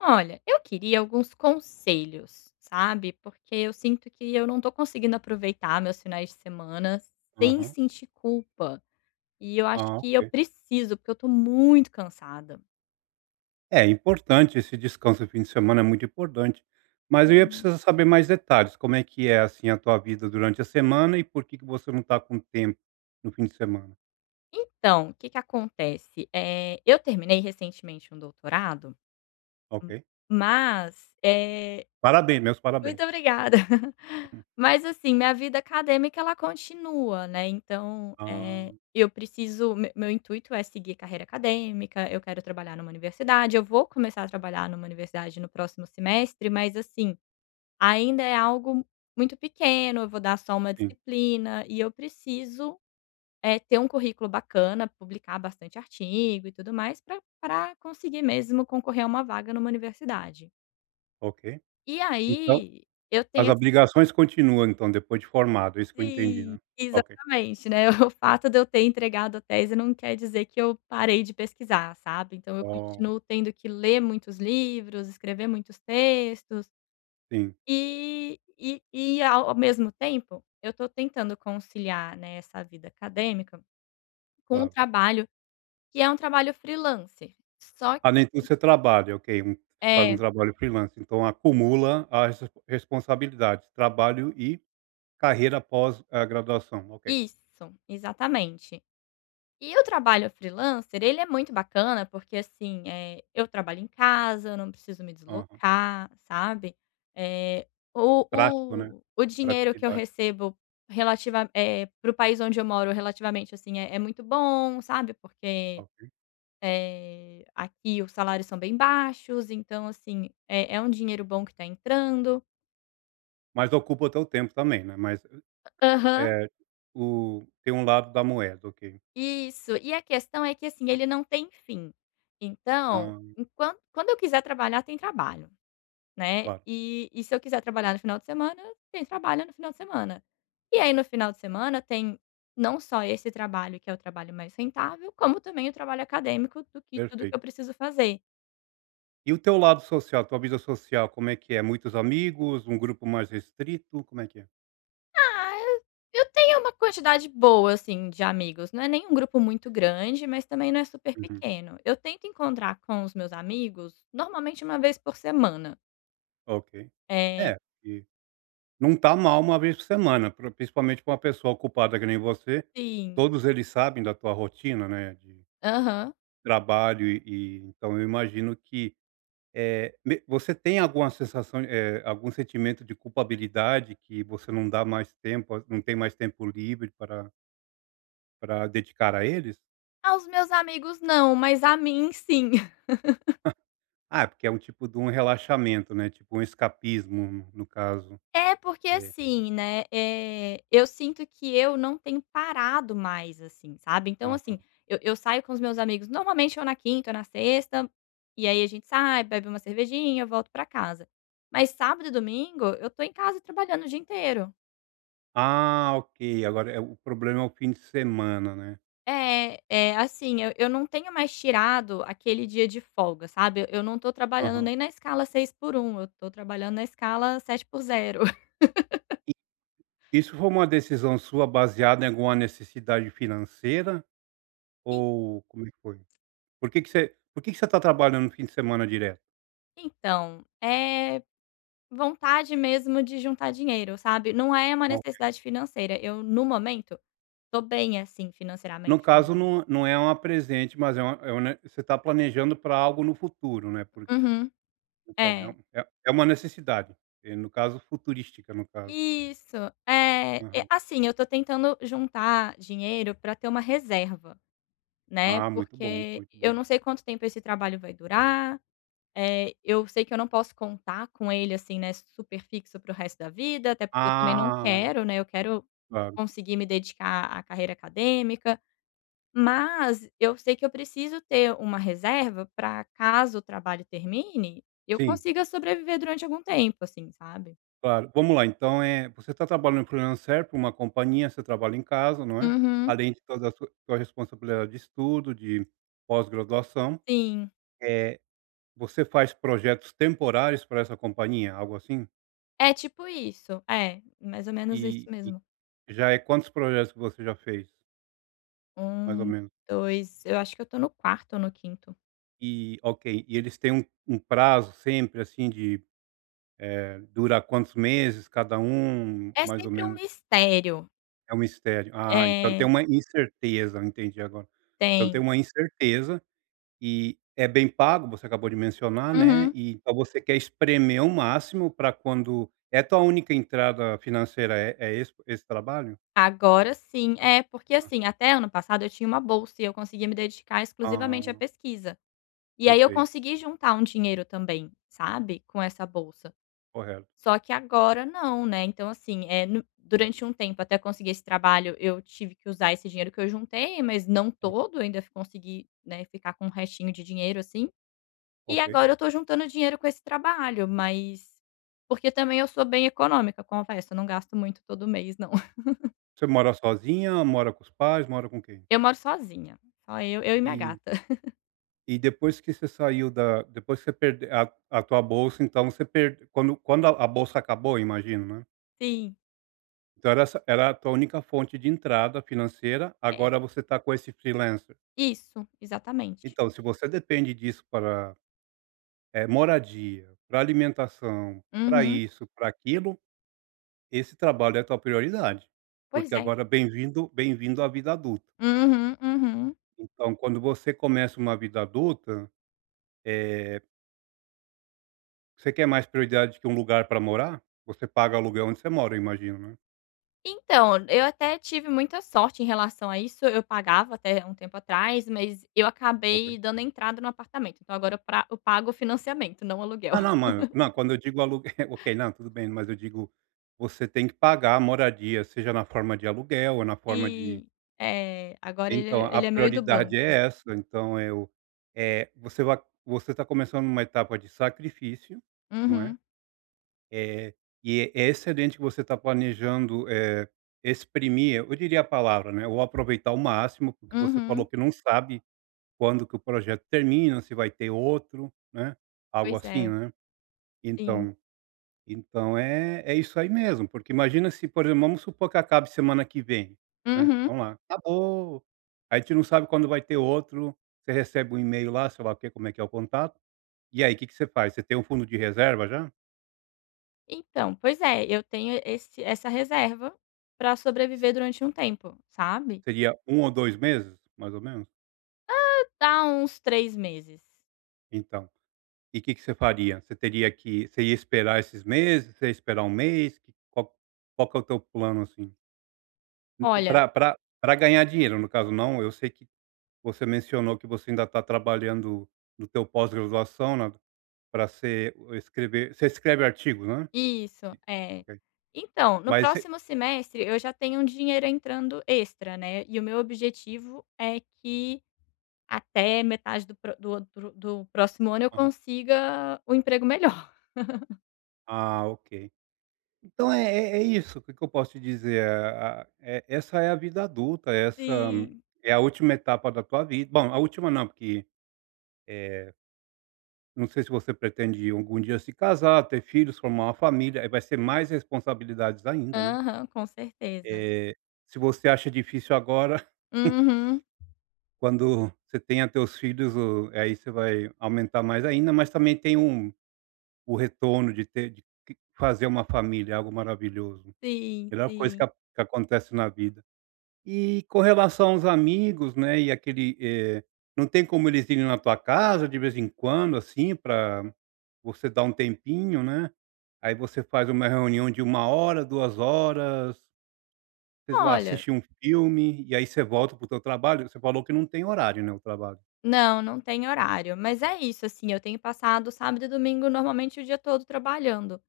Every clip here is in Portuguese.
Olha, eu queria alguns conselhos, sabe? Porque eu sinto que eu não tô conseguindo aproveitar meus finais de semana sem Aham. sentir culpa. E eu acho Ah, que eu ok. preciso, porque eu tô muito cansada. É importante esse descanso no fim de semana, é muito importante. Mas eu ia Uhum. precisar saber mais detalhes, como é que é, assim, a tua vida durante a semana e por que que você não está com tempo no fim de semana. Então, o que que acontece? Eu terminei recentemente um doutorado, Ok. hum, mas, Parabéns, meus parabéns. Muito obrigada. Mas assim, minha vida acadêmica ela continua, né, então, Ah, eu preciso me meu intuito é seguir carreira acadêmica, eu quero trabalhar numa universidade, eu vou começar a trabalhar numa universidade no próximo semestre, mas assim, ainda é algo muito pequeno, eu vou dar só uma sim, disciplina e eu preciso, ter um currículo bacana, publicar bastante artigo e tudo mais para conseguir mesmo concorrer a uma vaga numa universidade. ok. E Então, aí, eu as tenho. obrigações continuam, então, depois de formado, é isso que eu entendi, Sim, né. Ok. exatamente, né. O fato de eu ter entregado a tese não quer dizer que eu parei de pesquisar, sabe. Então eu Oh, continuo tendo que ler muitos livros, escrever muitos textos, sim, e ao mesmo tempo, eu estou tentando conciliar, né, essa vida acadêmica com o claro. trabalho, que é um trabalho freelancer. Só que Ah, nem tudo você trabalha, ok, você faz um é, trabalho freelance, então acumula as responsabilidades, trabalho e carreira após a graduação, ok. isso, exatamente. E o trabalho freelancer, ele é muito bacana, porque assim, eu trabalho em casa, eu não preciso me Aham. deslocar, sabe. Eh, o Prático, né. o o dinheiro que eu Praticidade, recebo relativa para o país onde eu moro, relativamente, assim, é muito bom, sabe, porque, ok. Aqui os salários são bem baixos, então, assim, é um dinheiro bom que tá entrando. Mas ocupa o teu tempo também, né, mas, Aham, eh, o tem um lado da moeda, ok. isso. E a questão é que, assim, ele não tem fim. Então, Ah, enquan quando eu quiser trabalhar, tem trabalho. Né, claro, e se eu quiser trabalhar no final de semana, tem trabalho no final de semana. E aí no final de semana tem não só esse trabalho que é o trabalho mais rentável, como também o trabalho acadêmico do que tudo que perfeito. eu preciso fazer. E o teu lado social, tua vida social, como é que é? Muitos amigos, um grupo mais restrito, como é que é? Ah, eu tenho uma quantidade boa, assim, de amigos, não é nem um grupo muito grande, mas também não é super Uhum, pequeno. Eu tento encontrar com os meus amigos normalmente uma vez por semana. ok. É, É, e não tá mal uma vez por semana, pra principalmente para uma pessoa ocupada que nem você, sim. todos eles sabem da tua rotina, né, de Aham. trabalho e então eu imagino que Eh, me você tem alguma sensação, algum sentimento de culpabilidade que você não tem mais tempo livre para dedicar a eles? Aos meus amigos não, mas a mim sim. Ah, porque é um tipo de um relaxamento, né, tipo um escapismo no caso. É, porque É. assim, né, eu sinto que eu não tenho parado mais, assim, sabe. Então Aham. assim, eu saio com os meus amigos, normalmente ou na quinta ou na sexta, e aí a gente sai, bebe uma cervejinha, eu volto pra casa. Mas sábado e domingo eu tô em casa trabalhando o dia inteiro. Ah, ok, agora o problema é o fim de semana, né. É, é assim, eu não tenho mais tirado aquele dia de folga, sabe. Eu não tô trabalhando Aham. nem na escala 6 por um, eu tô trabalhando na escala sete por zero. E isso foi uma decisão sua baseada em alguma necessidade financeira En ou como é que foi? Por que que você está trabalhando no fim de semana direto? Então, é. Vontade mesmo de juntar dinheiro, sabe. Não é uma necessidade financeira, eu no momento tô bem, assim, No financeiramente caso falando. Não é uma presente, mas é uma ne você está planejando para algo no futuro, né, por Uhum. então é um É. É uma necessidade, no caso futurística, no caso. Isso. É, e Aham. assim, eu tô tentando juntar dinheiro pra ter uma reserva, né, Ah, muito bom, porque muito eu bom. não sei quanto tempo esse trabalho vai durar, eu sei que eu não posso contar com ele, assim, né, super fixo para o resto da vida, até porque eu também não Ah, olha, quero, né, eu quero claro. conseguir me dedicar à carreira acadêmica. Mas eu sei que eu preciso ter uma reserva para caso o trabalho termine, eu Sim, consiga sobreviver durante algum tempo, assim, sabe. claro. Vamos lá, então, você está trabalhando para freelancer para uma companhia, você trabalha em casa, não é, Uhum. além de toda a sua sua responsabilidade de estudo, de pós-graduação. Sim. é Você faz projetos temporários para essa companhia, algo assim? É tipo isso. É, mais ou menos isso E e mesmo. Já é quantos projetos que você já fez, mais ou Um, menos? dois, eu acho que eu tô no quarto ou no quinto. E ok, e eles têm um prazo sempre, assim, de, dura quantos meses cada um, É mais ou sempre um menos? mistério. É um mistério. Ah, então É, tem uma incerteza, eu entendi agora. Então tem tem. uma incerteza e é bem pago, você acabou de mencionar, né, Uhum. e então você quer espremer o máximo para quando tua única entrada financeira é esse trabalho? Agora sim. É, porque assim, até ano passado eu tinha uma bolsa e eu conseguia me dedicar exclusivamente à Ah, pesquisa. E aí eu perfeito, consegui juntar um dinheiro também, sabe, com essa bolsa. correto. Só que agora não, né, então assim, é no durante um tempo até conseguir esse trabalho, eu tive que usar esse dinheiro que eu juntei, mas não Hum, todo, ainda consegui, né, ficar com um restinho de dinheiro, assim. E ok. agora eu tô juntando dinheiro com esse trabalho, mas porque também eu sou bem econômica, confesso, eu não gasto muito todo mês não. Você mora sozinha, mora com os pais, mora com quem? Eu moro sozinha, só eu e minha E gata. Depois que você perde a tua bolsa, então você perde quando a bolsa acabou, imagino, né. Sim, Então era essa era a tua única fonte de entrada financeira, é. agora você está com esse freelancer. Isso, exatamente. Então se você depende disso para, moradia, para alimentação, para Uhum. isso, para aquilo, esse trabalho é a tua prioridade, Pois porque é. agora bem-vindo à vida adulta. Uhum, uhum. Então quando você começa uma vida adulta, eh você quer mais prioridade que um lugar para morar? Você paga aluguel onde você mora, eu imagino, né? Então, eu até tive muita sorte em relação a isso, eu pagava até um tempo atrás, mas eu Ok. acabei dando entrada no apartamento, então agora eu pra eu pago o financiamento, não o aluguel. Não, não, mano, não, quando eu digo aluguel, ok, não, tudo bem, mas eu digo, você tem que pagar a moradia, seja na forma de aluguel ou na forma de Sim, é, agora ele então, é a ele é meu e do prioridade banco. é essa, então eu você vai você está começando uma etapa de sacrifício, não é? Uhum, É e é excelente que você está planejando, exprimir, eu diria a palavra, né, ou aproveitar o máximo, porque você falou uhum, que não sabe quando que o projeto termina, se vai ter outro, né, algo pois assim, é, né. sim. Então então é é isso aí mesmo, porque imagina se, por exemplo, vamos supor que acabe semana que vem, né, Uhum. vamos lá, acabou, a gente não sabe quando vai ter outro, você recebe um e-mail lá, sei lá o quê, como é que é o contato, e aí o que que você faz? Você tem um fundo de reserva já? Então, pois é, eu tenho esse essa reserva pra Se sobreviver durante um tempo, sabe. seria um ou 2 meses, mais ou menos? Dá uns 3 meses. Então, e o que que você faria? Você teria que você ia esperar esses meses, você ia esperar um mês, que qual que é o teu plano, assim? Olha. Para ganhar dinheiro, no caso, não. Eu sei que você mencionou que você ainda está trabalhando no teu pós-graduação, né, pra ser escrever você escreve artigos, né? Isso, é. Ok. Então, no Mas você próximo semestre eu já tenho um dinheiro entrando extra, né, e o meu objetivo é que até metade do pro do outro do próximo ano eu aham. consiga um emprego melhor. Ah, ok. Então é é é isso, o que que eu posso te dizer? A É essa é a vida adulta, essa Sim. é a última etapa da tua vida. Bom, a última não, porque, eh, não sei se você pretende algum dia se casar, ter filhos, formar uma família, aí vai ser mais responsabilidades ainda, né? Aham, com certeza. Eh, se você acha difícil agora, Uhum. quando você tenha teus filhos, o aí você vai aumentar mais ainda, mas também tem um o retorno de ter de que fazer uma família, é algo maravilhoso. Sim, Melhor coisa sim. Que acontece na vida. E com relação aos amigos, né, e aquele, não tem como eles irem na tua casa de vez em quando, assim, para você dar um tempinho, né, aí você faz uma reunião de uma hora, 2 horas? Sei lá, Olha, assistir um filme e aí você volta pro o teu trabalho, você falou que não tem horário, né, o trabalho. não, não tem horário, mas é isso, assim, eu tenho passado sábado e domingo normalmente o dia todo trabalhando.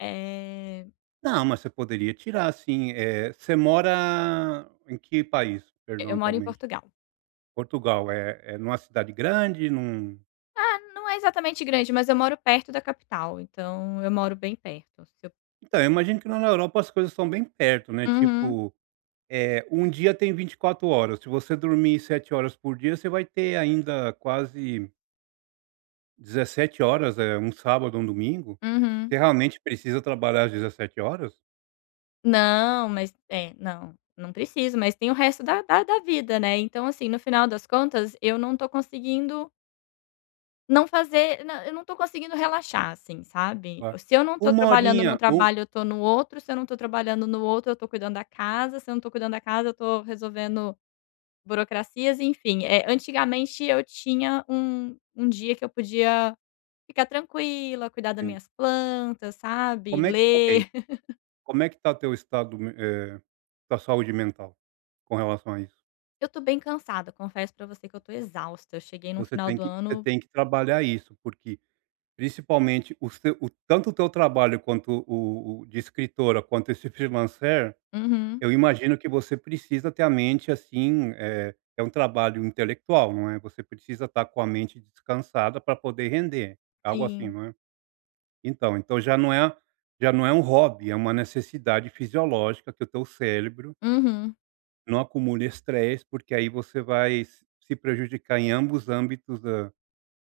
Eh, Não, mas você poderia tirar assim você mora em que país? Perdão, eu moro em atualmente. Portugal. Portugal, é é numa cidade grande, num Ah, não é exatamente grande, mas eu moro perto da capital, então eu moro bem perto. Se eu. então, eu imagino que lá na Europa as coisas são bem perto, né, Uhum, tipo, um dia tem 24 horas, se você dormir 7 horas por dia, você vai ter ainda quase 17 horas, é um sábado, um domingo. uhum. Você realmente precisa trabalhar às 17 horas? Não, mas é, não, não preciso, mas tem o resto da vida, né. Então, assim, no final das contas, eu não tô conseguindo não fazer não, eu não tô conseguindo relaxar, assim, sabe. Claro. Se eu não tô 1 trabalhando num horinha, um, trabalho, eu tô no outro, se eu não tô trabalhando no outro, eu tô cuidando da casa, se eu não tô cuidando da casa, eu tô resolvendo burocracias, enfim. Antigamente eu tinha um dia que eu podia ficar tranquila, cuidar das sim. minhas plantas, sabe, Como é ok, ler. como é que tá teu estado me tua saúde mental com relação a isso? Eu tô bem cansada, confesso pra você que eu tô exausta, eu cheguei no final do Você ano. tem que trabalhar isso, porque principalmente o tanto o teu trabalho quanto o de escritora, quanto esse freelancer, Uhum, eu imagino que você precisa ter a mente, assim, é um trabalho intelectual, não é, você precisa estar com a mente descansada para poder render, algo assim, sim, não é? Então já não é um hobby, é uma necessidade fisiológica que o teu cérebro uhum, não acumule estresse, porque aí você vai s se prejudicar em ambos os âmbitos da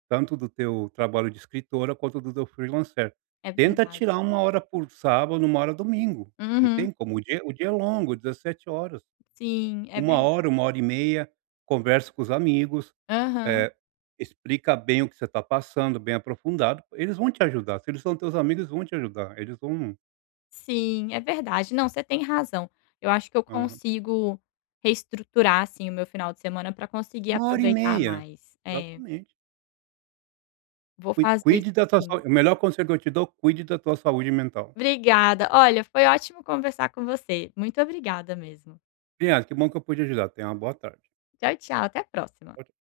tanto do teu trabalho de escritora quanto do teu freelancer. é Tenta verdade. tirar uma hora por sábado, 1 hora domingo, não Uhum, tem como, o dia é longo, 17 horas. sim, é Uma verdade. hora e meia, conversa com os amigos, Aham, eh, explica bem o que você está passando, bem aprofundado, eles vão te ajudar, se eles são teus amigos, vão te ajudar, eles vão sim, é verdade. Não, você tem razão. Eu acho que eu aham. consigo reestruturar, assim, o meu final de semana pra conseguir 1 hora e aproveitar meia, mais. É, exatamente. vou fazer Cuide da isso tua sim. saúde. O melhor conselho que eu te dou, cuide da tua saúde mental. Obrigada, olha, foi ótimo conversar com você, muito obrigada mesmo. Bem, ah, que bom que eu pude ajudar. Tenha uma boa tarde. Tchau, tchau. Até a próxima. Tchau.